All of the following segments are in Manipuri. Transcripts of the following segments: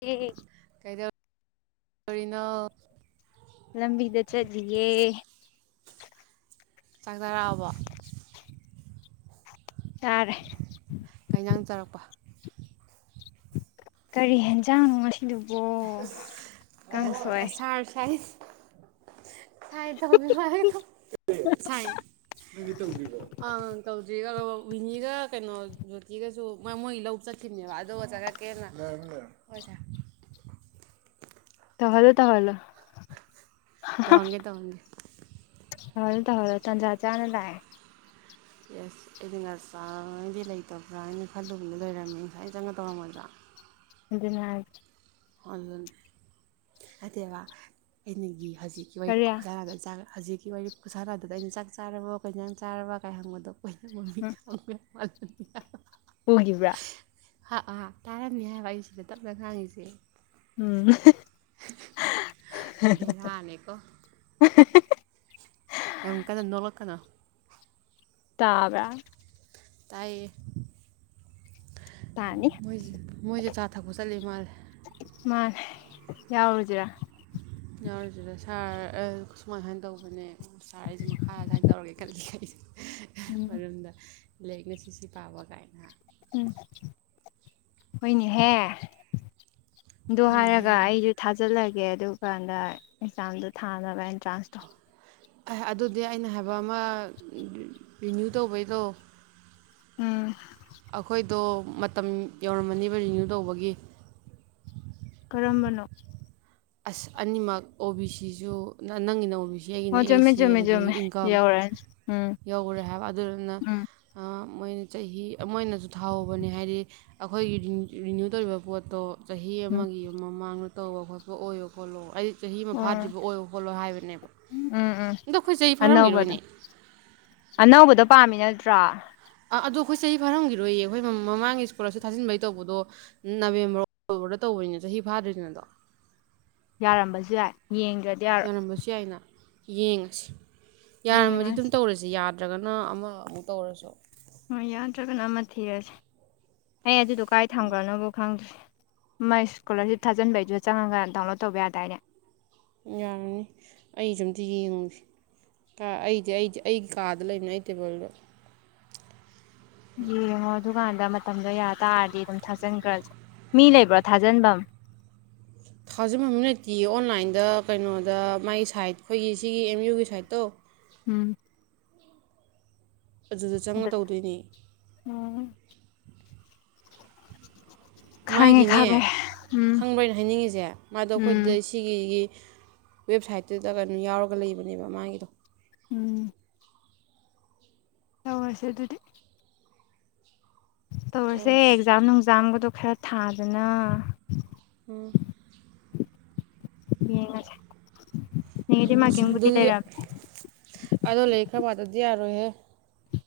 ꯎꯝ ꯀꯔꯤꯅꯣ ꯂꯝꯕꯤꯗ ꯆꯠꯂꯤꯌꯦ ꯆꯥꯛ ꯆꯥꯔꯛꯑꯕꯣ ꯇꯥꯔꯦ ꯀꯩꯖꯥꯡ ꯆꯥꯔꯛꯄ ꯀꯔꯤ ꯌꯦꯟꯖꯥꯡ ꯅꯨꯡ ꯑꯗꯨꯕꯣ ꯀꯥꯡꯁꯣꯏ ꯁꯥꯏꯟ ꯇꯧꯕꯤꯌꯣ ꯍꯥꯏꯒꯦ ꯇꯧ ꯁꯥꯏꯟ ꯅꯪꯒꯤ ꯇꯧꯗꯔ꯭ꯤꯕꯣ ꯑꯥ ꯇꯧ ꯋꯤꯅꯤꯒ ꯀꯩꯅꯣ ꯔꯣꯇꯤꯒꯁꯨ ꯃꯣꯏ ꯃꯣꯏꯒꯤ ꯂꯧ ꯆꯠꯈꯤꯕꯅꯦꯕ ꯑꯗꯨꯒ ꯆꯠꯉꯛꯀꯦꯅ ꯍꯣꯏ ꯁꯥꯔ ꯇꯧꯍꯜꯂꯣ ꯇꯧꯍꯜꯂꯣ ꯇꯍꯣꯡꯒꯦ ꯇꯍꯣꯡꯒꯦ ꯇꯍꯜꯂꯣ ꯇꯍꯜꯂꯣ ꯇꯥꯟꯖ ꯆꯅ ꯂꯥꯛꯑꯦ ꯌꯦꯁ ꯑꯩꯗꯤ ꯉꯔ ꯆꯥꯉꯩꯗꯤ ꯂꯩꯇꯕ꯭ꯔꯥ ꯍꯥꯏꯅ ꯈꯜꯂꯨꯕꯗ ꯂꯩꯔꯝꯃꯤ ꯉꯁꯥꯏꯅ ꯆꯪꯒ ꯇꯧꯔꯝꯃꯣꯏꯗ꯭ꯔꯥ ꯑꯗꯨꯅꯦ ꯍꯥꯏ ꯑꯗꯨꯅꯤ ꯑꯠꯇꯦꯕ ꯑꯩꯅꯒꯤ ꯍꯖꯤꯛꯀꯤ ꯋꯥꯔꯤ ꯀꯔꯤ ꯈꯨꯁꯂꯗ ꯆꯥꯛ ꯍꯖꯤꯛ ꯀꯤ ꯋꯥꯔꯤ ꯈꯨꯁꯥꯟꯅꯗꯨꯗ ꯑꯩꯅ ꯆꯥꯛ ꯆꯥꯔꯕꯣ ꯀꯩꯏꯖꯥꯡ ꯆꯥꯔꯕ ꯀꯥꯏ ꯍꯪꯕꯗꯣ [unintelligible] ꯑ [unintelligible] ꯎꯒꯤꯕ꯭ꯔꯥ ꯍꯥ ꯑꯥ ꯇꯥꯔꯝꯅꯤ ꯍꯥꯏꯕ ꯑꯩꯁꯤꯗ ꯇꯞꯅ ꯉꯥꯡꯉꯤꯁꯦ ꯎꯝ ꯕꯦꯔꯥꯅꯤꯀꯣ [unintelligible] ꯌꯥꯝ ꯀꯟꯅ ꯅꯣꯛꯂꯛꯀꯅꯣ ꯇꯥꯕꯔ꯭ ꯇꯥꯏ ꯇꯥꯅꯤ ꯃꯣꯏ ꯃꯣꯏꯖꯦ ꯆꯥ ꯊꯛꯄ ꯆꯠꯂꯤ ꯃꯥꯜꯂꯦ ꯃꯥꯅꯦ ꯌꯥꯎꯔꯨꯖꯤꯔꯥ ꯌꯥꯎꯔꯤꯁꯤꯗ ꯁꯥꯔ ꯑꯥ ꯁꯨꯃꯥꯏ ꯁꯨꯃꯥꯏꯅ ꯇꯧꯕꯅꯦ ꯁꯥꯔ ꯑꯩꯁꯦ ꯃꯈꯥ ꯁꯥꯏꯅ ꯇꯧꯔꯒꯦ ꯈꯜꯂꯤ ꯑꯩꯁꯦ ꯎꯝ ꯃꯔꯝꯗ ꯂꯦꯛꯅ ꯁꯤ ꯁꯤ ꯄꯥꯕ ꯀꯥꯏꯅ ꯎꯝ ꯍꯣꯏꯅꯦꯍꯦ ꯑꯗꯣ ꯍꯥꯏꯔꯒ ꯍꯣꯏꯅꯦꯍꯦ ꯑꯩꯁꯨ ꯊꯥꯖꯤꯜꯂꯒꯦ ꯒꯦ ꯑꯗꯨ ꯀꯥꯟꯗ ꯑꯦꯛꯖꯥꯝꯗꯣ ꯊꯥꯅꯕ ꯑꯦꯟꯇ꯭ꯔꯥꯟꯁꯇꯣ ꯑꯗꯨꯗꯤ ꯑꯩꯅ ꯍꯥꯏꯕꯃꯥ ꯑꯃ ꯔꯤꯅ꯭ꯌꯨ ꯇꯧꯕꯩꯗꯣ ꯎꯝ ꯑꯩꯈꯣꯏꯗꯣ ꯃꯇꯝ ꯌꯧꯔꯝꯃꯅꯤꯕ ꯔꯤꯅ꯭ꯌꯨ ꯇꯧꯕꯒꯤ ꯀꯔꯝꯕꯅꯣ ꯑꯁ ꯑꯅꯤꯃꯛ ꯑꯣ ꯕꯤ ꯁꯤꯁꯨ ꯅꯪꯒꯤꯅ ꯑꯣ ꯕꯤ ꯁꯤ ꯑꯩꯒꯤꯅ ꯑꯣ ꯑꯦ ꯆꯨꯝꯃꯦ ꯁꯤ ꯆꯨꯝꯃꯦ ꯑꯗꯨꯗꯒꯤ ꯆꯨꯝꯃꯦ ꯏꯟꯀꯝ ꯌꯧꯔꯛꯑꯅꯤ ꯎꯝ ꯌꯧꯈꯔꯦ ꯍꯥꯏꯕ ꯑꯗꯨꯗꯨꯅ ꯎꯝ ꯃꯣꯏꯅ ꯆꯍꯤ ꯑꯃ ꯑꯣꯏꯅꯁꯨ ꯊꯥꯎꯍꯧꯕꯅꯦ ꯍꯥꯏꯗꯤ ꯑꯩꯈꯣꯏꯒꯤ ꯔꯤꯅ꯭ꯌꯨ ꯇꯧꯔꯤꯕ ꯄꯣꯠꯇꯣ ꯆꯍꯤ ꯎꯝ ꯑꯃꯒꯤ ꯃꯃꯥꯡꯗ ꯇꯣꯕꯍ ꯑꯣꯏꯣ ꯈꯣꯠꯂꯣ ꯑꯩ ꯆꯍꯤ ꯑꯃ ꯐꯥꯗ꯭ꯔꯤꯕ ꯑꯣꯏꯣ ꯈꯣꯠꯂꯣ ꯍꯥꯏꯕꯅꯦꯕ ꯎꯝ ꯎꯝ ꯎꯝ ꯑꯗꯣ ꯑꯩꯈꯣꯏ ꯆꯍꯤ ꯑꯅꯧꯕꯗꯣ ꯐꯥꯔꯝꯈꯤꯔꯣꯏꯅꯦ ꯑꯅꯧꯕꯗꯣ ꯄꯥꯝꯃꯤ ꯅꯠꯇ꯭ꯔꯥ ꯑ ꯑꯗꯣ ꯑꯩꯈꯣꯏ ꯆꯍꯤ ꯐꯥꯔꯝꯈꯤꯔꯣꯏꯌꯦ ꯑꯩꯈꯣꯏ ꯃꯃꯥꯡꯒꯤ ꯁ꯭ꯀꯨꯜꯁꯨ ꯊꯥꯖꯤꯟꯕꯩ ꯇꯧꯕꯗꯣ ꯅꯕꯦꯝꯕꯔ ꯑꯣꯛꯇꯣꯕꯔꯗ ꯇꯧꯕꯅꯤꯅ ꯆꯍꯤ ꯐꯥꯗ꯭ꯔꯤꯁꯤꯅꯗꯣ ꯌꯥꯔꯝꯕꯁꯨ ꯌꯥꯏ ꯌꯦꯡꯗ꯭ꯔꯗꯤ ꯌꯥꯔꯣꯏ ꯌꯥꯔꯝꯕꯁꯨ ꯌꯥꯏꯅ ꯌꯦꯡꯉꯁꯤ ꯌꯥꯔꯝꯃꯗꯤ ꯑꯗꯨꯝ ꯌꯦꯡꯉꯁꯤ ꯇꯧꯔꯁꯤ ꯌꯥ ꯖꯒꯅ ꯑꯃꯃꯨꯛ ꯇꯧꯔꯁꯨ ꯍꯣꯏ ꯌꯥꯗ꯭ꯔꯒꯅ ꯑꯃ ꯊꯤꯔꯁꯤꯦ ꯑꯩꯌꯦ ꯑꯗꯨꯗ ꯎꯀꯥꯏ ꯊꯝꯒꯅꯕꯨ ꯈꯪꯗ꯭ꯔꯤ ꯃꯥꯏ ꯏꯁꯀꯣꯂꯥꯔꯁꯤꯞ ꯊꯥꯖꯤꯟꯕꯩꯗꯨꯗ ꯆꯪꯉꯒ ꯗꯥꯎꯟꯂꯣꯗ ꯇꯧꯕ ꯌꯥꯗꯥꯏꯅꯦ ꯌꯥꯔꯅꯤ ꯑꯩ ꯁ ꯑꯝꯇ ꯌꯦꯡꯉꯨꯁꯤ ꯑꯩꯗꯤ ꯑꯩꯗꯤ ꯑꯩꯒꯤ ꯀꯥꯗ ꯂꯩꯕꯅꯦ ꯑꯩ ꯇꯦꯕꯜꯗꯣ ꯌꯦ ꯃꯗꯨꯒ ꯗ ꯃꯇꯝꯗꯣ ꯌꯥꯔ ꯇꯥꯔꯗꯤ ꯑꯗꯨꯝ ꯊꯥꯖꯤꯟꯈ꯭ꯔꯦ ꯃꯤ ꯂꯩꯕ꯭ꯔꯣ ꯊꯥꯖꯤꯟꯐꯝ ꯊꯥꯖꯟꯐꯝꯝ ꯂꯩꯇꯦ ꯑꯣꯟꯂꯥꯏꯟꯗ ꯀꯩꯅꯣꯗ ꯃꯥꯒꯤ ꯁꯥꯏꯠ ꯑꯩꯈꯣꯏꯒꯤ ꯁꯤꯒꯤ ꯑꯦꯝ ꯌꯨꯒꯤ ꯁꯥꯏꯠꯇꯣ ꯎꯝ ꯑꯗꯨꯗ ꯆꯪꯉ ꯇꯧꯗꯣꯏꯅꯤ ꯎꯝ ꯈꯪꯉꯦ ꯃꯥꯥꯏꯒꯤꯅꯦ ꯈꯪꯉꯦ ꯎꯝ ꯈꯪꯕ꯭ꯔꯅ ꯍꯥꯏꯅꯤꯡꯉꯤꯁꯦ ꯃꯥꯗꯣ ꯎꯝ ꯑꯩꯈꯣꯏ ꯁꯤꯒꯤ ꯋꯦꯕꯁꯥꯏꯠꯇꯨꯗ ꯀꯩꯅꯣ ꯌꯥꯎꯔꯒ ꯂꯩꯕꯅꯦꯕ ꯃꯥꯒꯤꯗꯣ ꯎꯝ ꯍꯁꯦ ꯑꯗꯨꯗꯤ ꯇꯔꯁꯦ ꯇꯧꯔꯁꯤ ꯑꯦꯛꯖꯥ ꯅꯨꯡꯖꯥꯒꯗ ꯈꯔ ꯊꯥꯗꯅ ꯎꯝ ꯌꯦ ꯎ ꯑꯗꯨ ꯑꯗꯣ ꯂꯩ ꯈ ꯄ ꯇꯗꯤ ꯇꯔꯍꯦ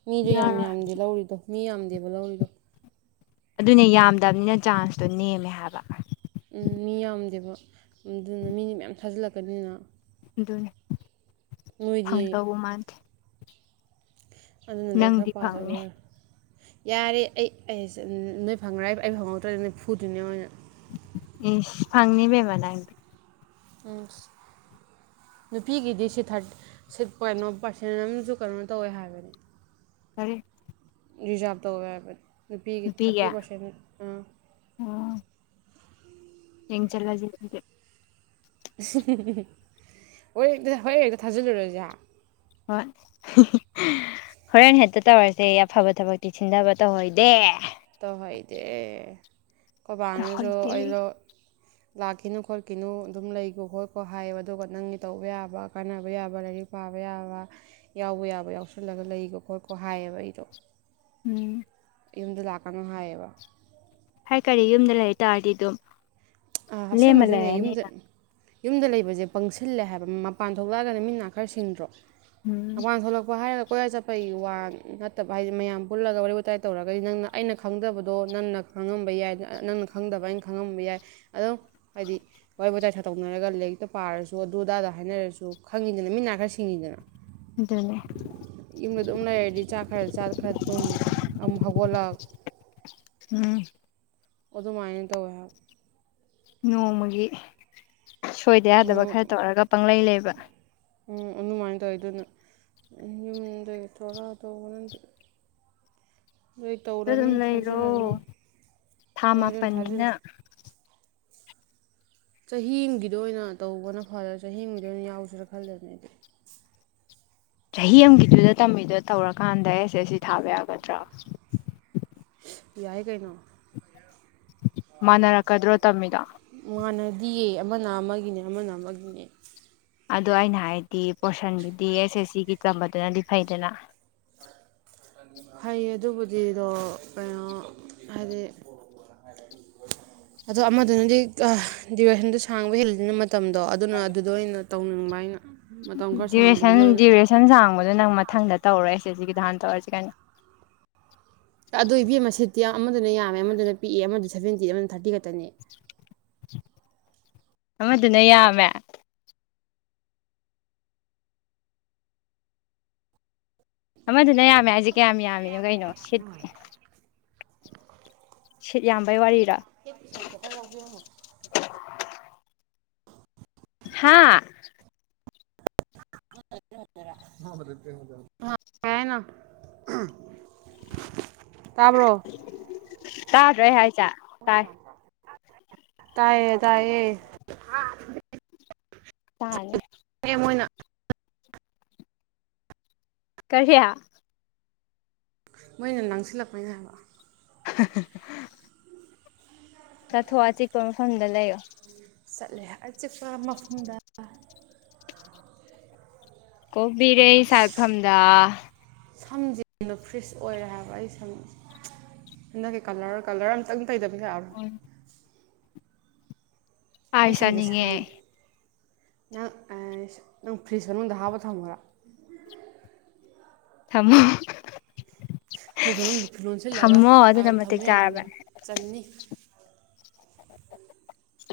ꯃꯤꯁꯨ ꯌꯥꯝ ꯌꯥꯔꯣꯏ ꯌꯥꯝꯗꯤꯦ ꯂꯧꯔꯤꯗꯣ ꯃꯤ ꯌꯥꯝꯗꯦꯕ ꯂꯧꯔꯤꯗꯣ ꯑꯗꯨꯅꯦ ꯌꯥꯝꯗꯕꯅꯤꯅ ꯆꯥꯟꯁꯇꯣ ꯅꯦꯝꯃꯦ ꯍꯥꯏꯕ ꯎꯝ ꯃꯤ ꯌꯥꯝꯗꯦꯕ ꯑꯗꯨꯅ ꯃꯤꯅꯤ ꯃꯌꯥꯝ ꯊꯥꯖꯤꯜꯂꯛꯀꯅꯤꯅ ꯑꯗꯨꯅꯤ ꯅꯣꯏꯗꯤ ꯐꯪꯗꯧꯕ ꯃꯥꯥꯟꯗꯤꯦ ꯑꯗꯨꯅꯗꯤ ꯈꯔ ꯄꯥꯗꯕ ꯐꯪꯅꯤ ꯌꯥꯔꯦ ꯌꯥꯔꯦ ꯑꯩ ꯅꯣꯏ ꯐꯪꯔ ꯑꯩ ꯐꯪꯍꯧꯗ꯭ꯔꯗꯤ ꯅꯣꯏ ꯐꯨꯗꯣꯏꯅꯦ ꯑꯣꯏꯅ ꯏꯁꯤ ꯐꯪꯅꯤꯕꯅꯪ ꯎꯝ ꯅꯨꯄꯤꯒꯤꯗꯤ ꯁꯤ ꯊꯥꯔ ꯀꯩꯅꯣ ꯄꯥꯔꯁꯦꯟ ꯑꯃꯁꯨ ꯀꯩꯅꯣ ꯇꯧꯋꯦ ꯍꯥꯏꯕꯅꯤ ꯀꯔꯤ ꯔꯤꯖꯥꯕꯗꯦꯕ [unintelligible] ꯅꯨꯄꯤꯒꯤ ꯊꯥꯔꯇꯤ ꯄꯥꯔꯁꯦꯟ ꯑꯥ ꯌꯦꯡ ꯆꯠꯂꯁꯤ ꯍꯣꯔꯛꯇ ꯍꯣꯔ ꯍꯦꯛꯇ ꯊꯥꯖꯤꯜꯂꯨꯔꯁꯦ ꯍꯣꯏ ꯍꯣꯔꯦꯟ ꯍꯦꯛꯇ ꯇꯧꯔꯁꯦ ꯑꯐꯕ ꯊꯕꯛꯇꯤ ꯁꯤꯟꯊꯕ ꯇꯧꯑꯣꯏꯗꯦ ꯇꯍꯣꯏꯗꯦ ꯀꯕꯅꯁꯨ ꯇꯧꯍꯣꯏꯗꯦ ꯑꯩꯅ ꯂꯥꯛꯈꯤꯅꯨ ꯈꯣꯠꯈꯤꯅꯨ ꯑꯗꯨꯝ ꯂꯩꯀꯣ ꯈꯣꯠꯀꯣ ꯍꯥꯏꯌꯦꯕ ꯑꯗꯨꯒ ꯅꯪꯒꯤ ꯇꯧꯕ ꯌꯥꯕ ꯀꯥꯟꯅꯕ ꯌꯥꯕ ꯂꯥꯏꯔꯤꯛ ꯄꯥꯕ ꯌꯥꯕ ꯌꯥꯎꯕ ꯌꯥꯕ ꯌꯥꯎꯁꯜꯂꯒ ꯂꯩꯀꯣ ꯈꯣꯠꯀꯣ ꯍꯥꯏꯌꯦꯕ ꯑꯩꯗꯣ ꯎꯝ ꯌꯨꯝꯗ ꯂꯥꯛꯀꯅꯨ ꯍꯥꯏꯌꯦꯕ ꯍꯥꯏ ꯀꯔꯤ ꯌꯨꯝꯗ ꯂꯩꯇꯥꯥꯔꯗꯤ ꯑꯗꯨꯝ ꯂꯦꯝꯃ ꯑꯥꯁꯦꯡꯕꯁꯨꯅꯦ ꯌꯨꯝꯗ ꯂꯩꯔꯅꯤꯅ ꯌꯨꯝꯗ ꯂꯩꯕꯁꯦ ꯄꯪꯁꯤꯜꯂꯦ ꯍꯥꯏꯕ ꯃꯄꯥꯟ ꯊꯣꯛꯂꯛꯑꯒꯅ ꯃꯤꯅꯥ ꯈꯔ ꯁꯤꯡꯗ꯭ꯔꯣ ꯎꯝ ꯑꯥꯡ ꯊꯣꯛꯂꯛꯄ ꯍꯥꯏꯔ ꯀꯣꯏꯌꯥ ꯆꯠꯄꯒꯤ ꯋꯥ ꯅꯠꯇꯕ ꯍꯥꯏꯗꯤ ꯃꯌꯥꯝ ꯄꯨꯜꯂꯒ ꯋꯥꯔꯤ ꯋꯥꯇꯥꯏ ꯇꯧꯔꯒꯗꯤ ꯅꯪꯅ ꯑꯩꯅ ꯈꯪꯗꯕꯗꯣ ꯅꯪꯅ ꯈꯪꯉꯝꯕ ꯌꯥꯏ ꯅꯪꯅ ꯈꯪꯗꯕ ꯑꯩꯅ ꯈꯪꯉꯝꯕ ꯌꯥꯏ ꯑꯗꯨꯝ ꯍꯥꯏꯗꯤ ꯋꯥꯔꯤ ꯋꯥꯋꯇꯥꯏ ꯁꯥꯇꯣꯛꯅꯔꯒ ꯂꯥꯏꯔꯤꯛꯇ ꯄꯥꯔꯁꯨ ꯑꯗꯨ ꯑꯗꯥꯗ ꯍꯥꯏꯅꯔꯁꯨ ꯈꯪꯉꯤꯗꯅ ꯃꯤ ꯈꯔ ꯁꯤꯡꯉꯤꯗꯅ ꯑꯗꯨꯅꯦ ꯌꯨꯝꯗ ꯑꯗꯨ ꯑꯗꯨꯝ ꯂꯩꯔꯗꯤ ꯆꯥꯛ ꯈꯔ ꯆꯥ ꯈꯔ ꯇꯨꯝ ꯑꯃ ꯍꯧꯒꯠꯂꯛ ꯎꯝ ꯑꯗꯨꯗ ꯃꯥꯥꯏꯅꯦꯗ ꯑꯣꯏꯍ ꯅꯣꯡꯃꯒꯤ ꯁꯣꯏꯗ ꯍꯥꯏꯕ ꯌꯥꯗꯕ ꯈꯔ ꯇꯧꯔꯒ ꯄꯪꯂꯩ ꯂꯩꯕ [unintelligible] ꯎꯝ ꯑꯗꯨꯃꯥꯏꯅ ꯇꯧꯋꯤ ꯑꯗꯨꯅ ꯌꯨꯝꯗꯒꯤ ꯊꯔꯥ ꯇꯧꯕꯅꯗꯤ ꯂꯣꯏ ꯑꯗꯨꯝ ꯇꯧꯔꯅꯤ ꯂꯩꯔꯣ ꯊꯥꯖꯤꯜꯂꯅꯤ ꯊꯥ ꯍꯣꯏ ꯑꯗꯨꯅ ꯊꯥꯖꯤꯜꯂꯦ ꯃꯥꯄꯜꯅꯤꯅ ꯆꯍꯤꯒꯤꯗ ꯑꯣꯏꯅ ꯇꯧꯕꯅ ꯐꯔꯥ ꯆꯍꯤꯒꯤꯗ ꯑꯣꯏꯅ ꯌꯥꯎꯁꯤꯔꯥ ꯈꯜꯂꯦꯅꯦ ꯑꯩꯗꯤ ꯆꯍꯤ ꯑꯃꯒꯤꯗꯨꯗ ꯇꯝꯃꯤꯗꯨꯣ ꯇꯧꯔꯀꯥꯟꯗ ꯑꯦꯁꯦꯁꯤ ꯊꯥꯕ ꯌꯥꯒꯗ꯭ꯔꯥ ꯌꯥꯏ ꯀꯩꯅꯣ ꯃꯥꯟꯅꯔꯛꯀꯗ꯭ꯔꯣ ꯇꯝꯃꯤꯗ ꯌꯦ ꯑꯃꯅ ꯑꯃꯒꯤꯅꯦ ꯑꯃꯅ ꯑꯃꯒꯤꯅꯦ ꯑꯗꯣ ꯑꯩꯅ ꯍꯥꯏꯗꯤ ꯄꯣꯔꯁꯟꯗꯨꯗꯤ ꯑꯦꯁ ꯑꯦꯁ ꯁꯤꯒꯤ ꯆꯝꯕꯗꯨꯅꯗꯤ ꯐꯩꯗꯅ ꯐꯩꯌꯦ ꯑꯗꯨꯕꯨꯗꯤꯗꯣ ꯀꯩꯅꯣ ꯍꯥꯏꯗꯤ ꯑꯗꯣ ꯑꯃꯗꯨꯅꯗꯤ ꯗ꯭ꯌꯨꯔꯦꯁꯟꯗꯨ ꯁꯥꯡꯕ ꯍꯦꯜꯂꯤꯗꯨꯅ ꯃꯇꯝꯗꯣ ꯑꯗꯨꯅ ꯑꯗꯨꯗꯣ ꯑꯩꯅ ꯇꯧꯅꯤꯡꯕ ꯍꯥꯏ ꯗꯨꯔꯦꯁꯟ ꯗ꯭ꯌꯨꯔꯦꯁꯟ ꯁꯥꯡꯕꯗꯣ ꯅꯪ ꯃꯊꯪꯗ ꯇꯧꯔꯣ [unintelligible] ꯒꯤꯙꯥꯟ ꯇꯋꯥꯔꯁꯤ ꯀꯥꯏꯅ ꯑꯗꯨꯣ ꯏꯕꯦꯝ ꯑꯃ ꯁꯤꯠꯇꯤ ꯑꯃꯗꯨꯅ ꯌꯥꯝꯃꯦ ꯑꯃꯗꯨꯅ ꯄꯤꯛꯑ ꯑꯃꯗꯨꯅ ꯁꯚꯦꯟꯇꯤ ꯑꯃꯅ ꯊꯥꯔꯇꯤ ꯇꯅꯤ ꯑꯃꯗꯨꯅ ꯌꯥꯝꯃꯦ ꯑꯃꯗꯨꯅ ꯌꯥꯝꯃꯦ ꯍꯥꯏꯖꯤꯛ ꯀꯌꯥꯝ ꯌꯥꯝꯃꯤꯅꯣ ꯀꯩꯅꯣ ꯁꯤꯠ ꯁꯤꯠ ꯌꯥꯝꯕꯩ ꯋꯥꯔꯤꯔꯥ ꯍꯥꯥ [unintelligible] ꯀꯩ ꯍꯥꯏꯅꯣ [unintelligible] ꯇꯥꯕ꯭ꯔꯣ ꯇꯥꯗ꯭ꯔꯣ ꯑꯩ ꯍꯥꯏ [unintelligible] ꯇꯥꯏ ꯇꯥꯏꯌꯦ ꯇꯥꯏꯌꯦ ꯇꯥꯅꯤ ꯑꯦ ꯃꯣꯏꯅ ꯀꯔꯤ ꯃꯣꯏꯅ ꯂꯥꯡꯁꯤꯜꯂꯛꯄꯩꯅꯦ ꯍꯥꯏꯕ [unintelligible] ꯆꯠꯊꯣꯛꯑꯣ ꯑꯆꯤꯛꯄ ꯃꯐꯝꯗ ꯂꯩꯌꯣ ꯆꯠꯂꯦ ꯑꯆꯤꯛꯄ ꯃꯐꯝꯗ ꯀꯣꯝꯕꯤꯔꯩ ꯁꯥꯠꯐꯝꯘ ꯁꯝꯁꯦ ꯐ꯭ꯔꯤꯁ ꯑꯣꯏꯔꯦ ꯍꯥꯏꯕ ꯑꯩ ꯁꯝ ꯍꯟꯗꯛꯀꯤ ꯀꯂꯔ ꯀꯂꯔ ꯑꯝꯇꯪ ꯇꯩꯗꯕ ꯌꯥꯔꯔꯣꯏ ꯎꯝ ꯑꯥꯏꯁ ꯆꯥꯅꯤꯡꯉꯦ ꯁꯥꯡꯉꯦ ꯅꯪ ꯅꯪ ꯐ꯭ꯔꯤꯖ ꯃꯅꯨꯡꯗ ꯍꯥꯞꯄ ꯊꯝꯃꯔꯣ ꯊꯝꯃꯣ ꯐ꯭ꯔꯤꯖ ꯃꯅꯨꯡꯗ ꯂꯣꯟꯁꯤꯜꯂꯒ ꯊꯝꯃꯣ ꯑ ꯑꯗꯨꯅ ꯃꯇꯤꯛ ꯊꯝꯕ ꯌꯥꯅꯤꯅ ꯆꯥꯔꯕꯅꯦ ꯆꯟꯅꯤ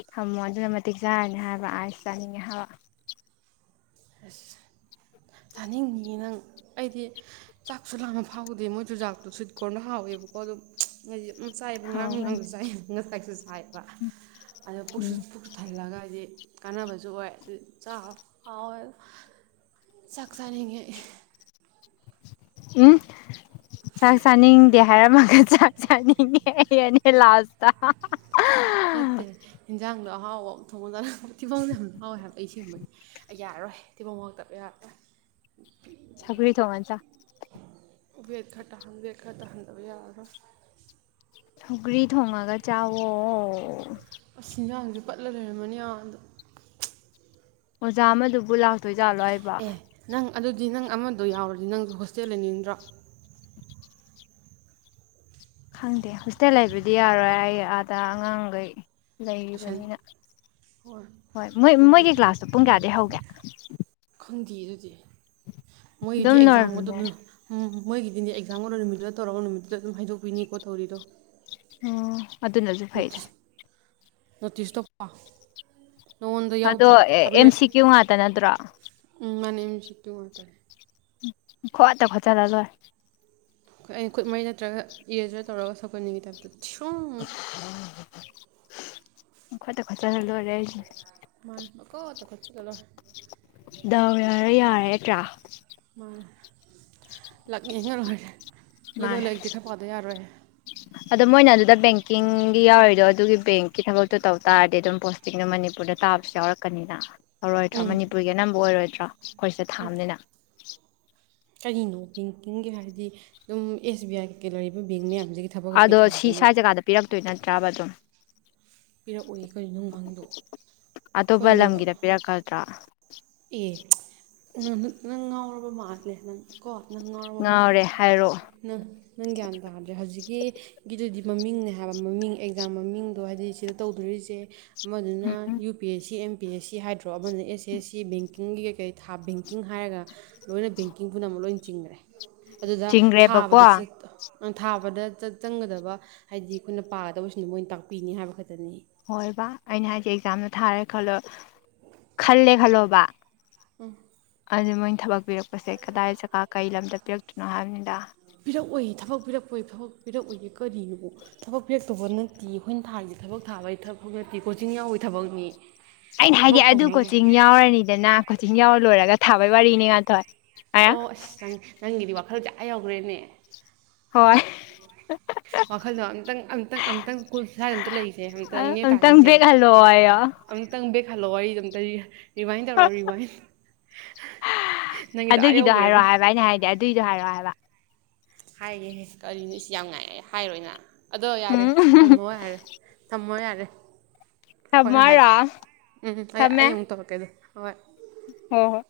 ꯊꯝꯃꯣ ꯑꯗꯨꯅ ꯃꯇꯤꯛ ꯆꯥꯔꯅꯤ ꯍꯥꯏꯕ ꯑꯥꯏꯁ ꯆꯥꯅꯤꯡꯉꯦ ꯍꯥꯏꯕ [unintelligible] ꯆꯥꯅꯤꯡꯅꯤ ꯅꯪ ꯑꯩꯗꯤ ꯆꯥꯛꯁꯨ ꯂꯥꯝꯕ ꯐꯥꯎꯗꯦ ꯃꯣꯏ ꯆꯨꯖꯥꯛꯇꯣ ꯁ꯭ꯋꯤꯠ ꯀꯣꯔꯟꯗꯨ ꯍꯥꯎꯋꯦꯕꯀꯣ ꯑꯗꯨꯝ ꯑꯩꯗꯤ ꯆꯥꯏꯕ ꯉꯔꯥꯡ ꯍꯥꯎꯕꯅꯤ ꯅꯨꯡꯗꯥꯡꯁꯨ ꯆꯥꯏ ꯉꯁꯥꯏ ꯃꯥꯏꯕ ꯑꯗꯣ ꯄꯨꯛꯁꯨ ꯎꯝ ꯊꯜꯂꯒ ꯍꯥꯏꯗꯤ ꯀꯥꯟꯅꯕꯁꯨ ꯑꯣꯏ ꯑꯗꯨ ꯆꯥ ꯍꯥꯎꯋꯦ ꯆꯥꯛ ꯆꯥꯅꯤꯡꯉꯦ ꯎꯝ ꯆꯥꯛ ꯆꯥꯅꯤꯡꯗꯦ ꯍꯥꯏꯔꯝꯃ ꯆꯥꯛ ꯆꯅꯤꯡꯉꯦ ꯌꯦꯅꯦ ꯂꯥꯁꯇꯥ ꯅꯠꯇꯦ ꯍꯦꯟꯖꯥꯡꯗꯣ ꯑꯍꯥꯎꯕ ꯑꯃ ꯊꯣꯡꯉꯥ ꯆꯥꯅꯤꯡꯕ ꯊꯤꯕꯣꯡꯖꯦ ꯌꯥꯝ ꯂꯎꯋꯦ ꯍꯥꯏꯕ ꯑꯩ ꯁꯦꯝꯕꯩꯅꯤ ꯑꯩ ꯌꯥꯔꯔꯣꯏ ꯊꯤꯕꯣꯡ ꯋꯔꯛꯇꯕ ꯌꯥꯔꯔꯣꯏ ꯁꯧꯒꯔꯤ ꯊꯣꯡꯉ ꯆꯥꯎ ꯋꯦꯠꯈꯥ ꯇꯥꯍꯟꯒꯦ ꯋꯦꯠ ꯈꯔ ꯇꯥꯍꯟꯗꯕ ꯌꯥꯔꯔꯣꯏ ꯁꯧꯒ꯭ꯔꯤ ꯊꯣꯡꯉꯒ ꯆꯥꯋꯣ ꯑꯁ ꯏꯟꯖꯥꯡꯁꯦ ꯄꯠꯂ ꯂꯩꯔꯝꯃꯅꯤ ꯑꯗ ꯑꯣꯖꯥ ꯑꯃꯗꯨꯕꯨ ꯂꯥꯛ ꯇꯣꯏꯖꯥꯜꯂꯣ ꯍꯥꯏꯕ ꯑꯦ ꯅꯪ ꯑꯗꯨꯗꯤ ꯅꯪ ꯑꯃꯗꯣ ꯌꯥꯎꯔꯗꯤ ꯅꯪ ꯍꯣꯁꯇꯦꯜ ꯂꯩꯅꯤꯡꯗ꯭ꯔꯣ ꯈꯪꯗꯦ ꯍꯣꯁꯇꯦꯜ ꯍꯥꯏꯕꯗꯤ ꯌꯥꯔꯣꯏ ꯑꯩ ꯑꯥꯗ ꯑꯉꯥꯡꯒꯩ ꯇꯨꯏꯁꯟ ꯂꯩꯔꯤꯕꯅꯤꯅ ꯑꯣꯔ ꯍꯣꯏ ꯃꯣꯏ ꯃꯣꯏꯒꯤ ꯑꯗꯨꯕꯨꯁꯨ ꯀ꯭ꯂꯥꯁꯇꯣ ꯄꯨꯡ ꯀꯌꯥꯗꯩꯩ ꯍꯧꯒꯦ ꯈꯪꯗꯤꯌꯦ ꯑꯗꯨꯗꯤ ꯃꯣꯏꯒꯤꯗꯤ ꯑꯗꯨꯝ ꯑꯦꯛꯖꯥꯝꯒꯗꯨꯅ ꯅꯣꯔꯃꯦꯜ ꯎꯝ ꯃꯣꯏꯒꯤꯗꯤꯅꯦ ꯑꯦꯛꯖꯥꯝꯒ ꯂꯣꯢꯔ ꯅꯨꯃꯤꯠꯇꯨꯗ ꯇꯧꯔꯒ ꯅꯨꯃꯤꯠꯇꯨꯗ ꯑꯗꯨꯝ ꯍꯥꯏꯗꯣꯛꯄꯤꯅꯤꯀꯣ ꯊꯧꯔꯤꯗꯣ ꯑꯣ ꯑꯗꯨꯅꯁꯨ ꯐꯩꯔ ꯅꯊꯦꯁꯇ ꯄ ꯑꯗꯣ ꯑꯦꯝ ꯁꯤ ꯀ꯭ꯌꯨ ꯉꯥꯛꯇ ꯅꯠꯇ꯭ꯔꯣ ꯆꯤ ꯇꯨ ꯉ ꯃꯇꯝꯔꯦ ꯈꯑ ꯑꯇ ꯈꯆꯆꯥꯗꯗꯣꯏ ꯑꯩꯣꯏ ꯑꯩꯅ ꯈꯨꯠꯃꯩ ꯅꯠꯇ꯭ꯔꯒ ꯏꯔꯖꯥ ꯇꯧꯔꯒ ꯁꯧꯀꯟꯅꯤꯡꯉꯒꯤ ꯇꯥꯏꯞꯇꯣ ꯁꯨꯝ ꯈꯠꯇ ꯈꯠꯇꯔꯂ ꯑꯣꯏ ꯌꯥ ꯃꯥ ꯀꯣꯠꯇ ꯈꯠꯆ ꯇꯗꯣ ꯗꯎꯔꯔ ꯌꯥꯔꯗ꯭ꯔꯥ ꯃꯥꯅꯦ ꯂꯛ ꯌꯦꯡꯉ ꯂꯣꯏꯔꯦ ꯑꯗꯣ ꯃꯥꯥꯏ ꯂꯥꯏꯔꯤꯛꯇꯤ ꯈꯔ ꯄꯥꯗ ꯌꯥꯔꯣꯏꯍꯦ ꯑꯗꯣ ꯃꯣꯏꯅ ꯑꯗꯨꯗ ꯕꯦꯡ ꯕꯀꯤꯡꯒꯤ ꯌꯥꯎꯔꯤꯗꯣ ꯑꯗꯨꯒꯤ ꯕꯦꯡꯀꯤ ꯊꯕꯛꯇꯣ ꯇꯧ ꯇꯥꯔꯗꯤ ꯑꯗꯨꯝ ꯄꯣꯁꯇꯤꯡꯗꯣ ꯃꯅꯤꯄꯨꯔꯗ ꯇꯥꯕꯁꯨ ꯌꯥꯎꯔꯛꯀꯅꯤꯅ ꯇꯧꯔꯣꯏ ꯊꯔꯣ ꯃꯅꯤꯄꯨꯔꯒꯤ ꯑꯅꯝꯕ ꯑꯣꯏꯔꯣꯏꯗ ꯆ ꯑꯩꯈꯣꯏꯁꯦ ꯊꯥꯕꯅꯤꯅ ꯀꯔꯤꯅꯣ ꯕꯦꯡꯀꯤꯡꯒꯤ ꯍꯥꯏꯗꯤ ꯑꯗꯨꯝ ꯑꯦꯁ ꯕꯤ ꯑꯥꯏꯒ ꯂꯩꯔꯤꯕ ꯕꯦꯡ ꯃꯌꯥꯝ ꯑꯗꯣ ꯁꯤ ꯁ꯭ꯋꯥꯏ ꯖꯒꯥꯗ ꯄꯤꯔꯛꯇ ꯑꯗꯨꯏꯅ ꯇ꯭ꯔꯥꯕ ꯑꯗꯨꯝ ꯄꯤꯔꯛꯎꯏ ꯀꯔꯤꯅꯣ ꯈꯪꯗꯣ ꯑꯇꯣꯞꯄ ꯈꯣꯏꯅꯅꯕ ꯂꯝꯒꯤꯗ ꯄꯤꯔꯛꯀꯗ꯭ꯔꯥ ꯑꯦ ꯅꯪ ꯉꯥꯎꯅꯕ ꯃꯥꯥꯛꯂꯦ ꯅꯪ ꯀꯣ ꯅꯪ ꯉꯥꯎꯔꯝꯕ ꯃꯈꯜꯦ ꯉꯥꯎꯔꯦ ꯍꯥꯏꯔꯛꯑꯣ ꯅꯪ ꯅꯪ ꯒ꯭ꯌꯥꯟ ꯇꯥꯗ꯭ꯔꯦ ꯍꯧꯖꯤꯛꯀꯤꯗꯨꯗꯤ ꯃꯃꯤꯡꯅꯦ ꯍꯥꯏꯕ ꯃꯃꯤꯡ ꯑꯦꯛꯖꯥꯝ ꯃꯃꯤꯡꯗꯣ ꯍꯥꯏꯗꯤ ꯁꯤꯗ ꯇꯧꯗꯣꯔꯤꯁꯦ ꯑꯃꯗꯨꯅ ꯎꯝ U P S C M P S C ꯍꯥꯏꯗ꯭ꯔꯣ ꯑꯃꯅ ꯑꯦꯁ ꯑꯦꯁ ꯁꯤ ꯁꯤ ꯕꯦꯡꯀꯤꯡꯒꯤ ꯀꯩꯀꯩ ꯊꯥ ꯕꯦꯡꯀꯤꯡ ꯍꯥꯏꯔꯒ ꯂꯣꯏꯅ ꯕꯦꯡꯀꯤꯡ ꯄꯨꯝꯅꯃꯛ ꯂꯣꯏꯅ ꯆꯤꯡꯈ꯭ꯔꯦ ꯑꯗꯨꯗ ꯆꯤꯡꯈ꯭ꯔꯦꯕꯀꯣ ꯊꯥꯕꯗ ꯆꯦ ꯊꯥꯕꯗ ꯆꯪꯒꯗꯕ ꯍꯥꯏꯗꯤ ꯑꯩꯈꯣꯏꯅ ꯄꯥꯒꯗꯕꯁꯤꯡꯅ ꯃꯣꯏꯅ ꯇꯥꯛꯄꯤꯅꯤ ꯍꯥꯏꯕ ꯈꯛꯇ ꯍꯣꯏ ꯕꯥ ꯑꯩꯅ ꯍꯥꯏꯁꯦ ꯑꯦꯛꯖꯥꯝꯗ ꯊꯥꯔꯦ ꯈꯜꯂꯣ ꯈꯜꯂꯦ ꯈꯜꯂꯣꯕ ꯎꯝ ꯑ ꯃꯣꯏꯅ ꯊꯕꯛ ꯄꯤꯔꯛꯄꯁꯦ ꯀꯗꯥꯏ ꯖꯒꯥꯥ ꯀꯩ ꯂꯝꯗ ꯄꯤꯔꯛꯇꯣꯏꯅꯣ ꯍꯥꯏꯕꯅꯤꯗ ꯄꯤꯔꯛꯑꯣꯏ ꯊꯕꯛ ꯄꯤꯔꯛꯄꯣꯏ ꯊꯕꯛ ꯄꯤꯔꯛꯎꯏꯌꯦꯀꯣ ꯀꯔꯤ ꯊꯕꯛ ꯑꯇꯣꯞꯄ ꯅꯠꯇꯦ ꯑꯩꯈꯣꯏꯅ ꯊꯥꯒꯤ ꯊꯕꯛ ꯊꯥꯕꯒꯤ ꯊꯕꯛ ꯅꯠꯇꯦ ꯀꯣꯆꯤꯡ ꯌꯥꯎꯕꯒꯤ ꯊꯕꯛꯅꯤ ꯑꯩꯅ ꯊꯕꯛ ꯍꯥꯏꯗꯤ ꯑꯗꯨ ꯇꯧꯅꯕ ꯀꯣꯆꯤꯡ ꯌꯥꯎꯔꯅꯤꯗꯅ ꯀꯣꯆꯤꯡ ꯌꯥꯎꯔ ꯂꯣꯏꯔꯒ ꯊꯥꯕ ꯋꯥꯔꯤꯅꯤ ꯉꯥꯊꯣꯏ ꯑꯣ ꯑꯁ ꯅꯪꯗ ꯋꯥ ꯈꯜꯖꯦ ꯑꯥ ꯌꯧꯈ꯭ꯔꯦꯅꯦ ꯍꯣꯏ ꯋꯥꯈꯜꯗꯣ ꯑꯝꯇꯪꯪ ꯑꯝꯇꯪ ꯑꯝꯇꯪ ꯀꯨꯜ ꯁꯥꯏꯗ ꯑꯝꯇ ꯂꯩꯌꯨꯁꯦ ꯑ ꯅꯦ ꯑꯝꯇꯪ ꯇꯥꯈꯤꯁꯦ ꯕꯦꯛ ꯑꯝꯇ ꯍꯜꯂꯛꯑꯣꯌꯣ ꯑꯝꯇꯪ ꯍꯜꯂꯣ ꯋꯥꯔꯤꯗꯣ ꯑꯝꯇ ꯂꯤꯌꯨ ꯔꯤꯚꯥꯏꯟ ꯇꯧꯔꯣ ꯔꯤꯚꯥꯏꯟ ꯅꯪꯒꯤꯗꯣ ꯑꯥ ꯑꯗꯨꯒꯤꯗꯣ ꯌꯧꯈ꯭ꯔꯦꯕ ꯍꯥꯏꯔꯛꯑꯣ ꯍꯥꯏꯕ ꯑꯩꯅ ꯍꯥꯏꯗꯤ ꯑꯗꯨꯏꯗꯣ ꯍꯥꯏꯔꯛꯑꯣ ꯍꯥꯏꯕ ꯍꯥꯏꯒꯦ ꯀꯔꯤꯅꯣ ꯏꯁ ꯌꯥꯝ ꯉꯥꯏ ꯍꯥꯏꯔꯣꯏꯅ ꯑꯗꯣ ꯌꯥꯔꯦ ꯎꯝ ꯊꯝꯃꯣ ꯌꯥꯔꯦ ꯊꯝꯃꯣ ꯌꯥꯔꯦ [inaudible] ꯊꯝꯃꯣ ꯍꯣꯔꯦꯟ ꯍꯥꯏꯔꯣ ꯍꯥꯏꯒꯦ ꯎꯝ ꯑꯩ ꯊꯝꯃꯦ ꯑꯩ ꯑꯃꯨꯛ ꯇꯧꯔꯛꯀꯦꯗꯣ ꯍꯣꯏ ꯍꯣ ꯍꯣ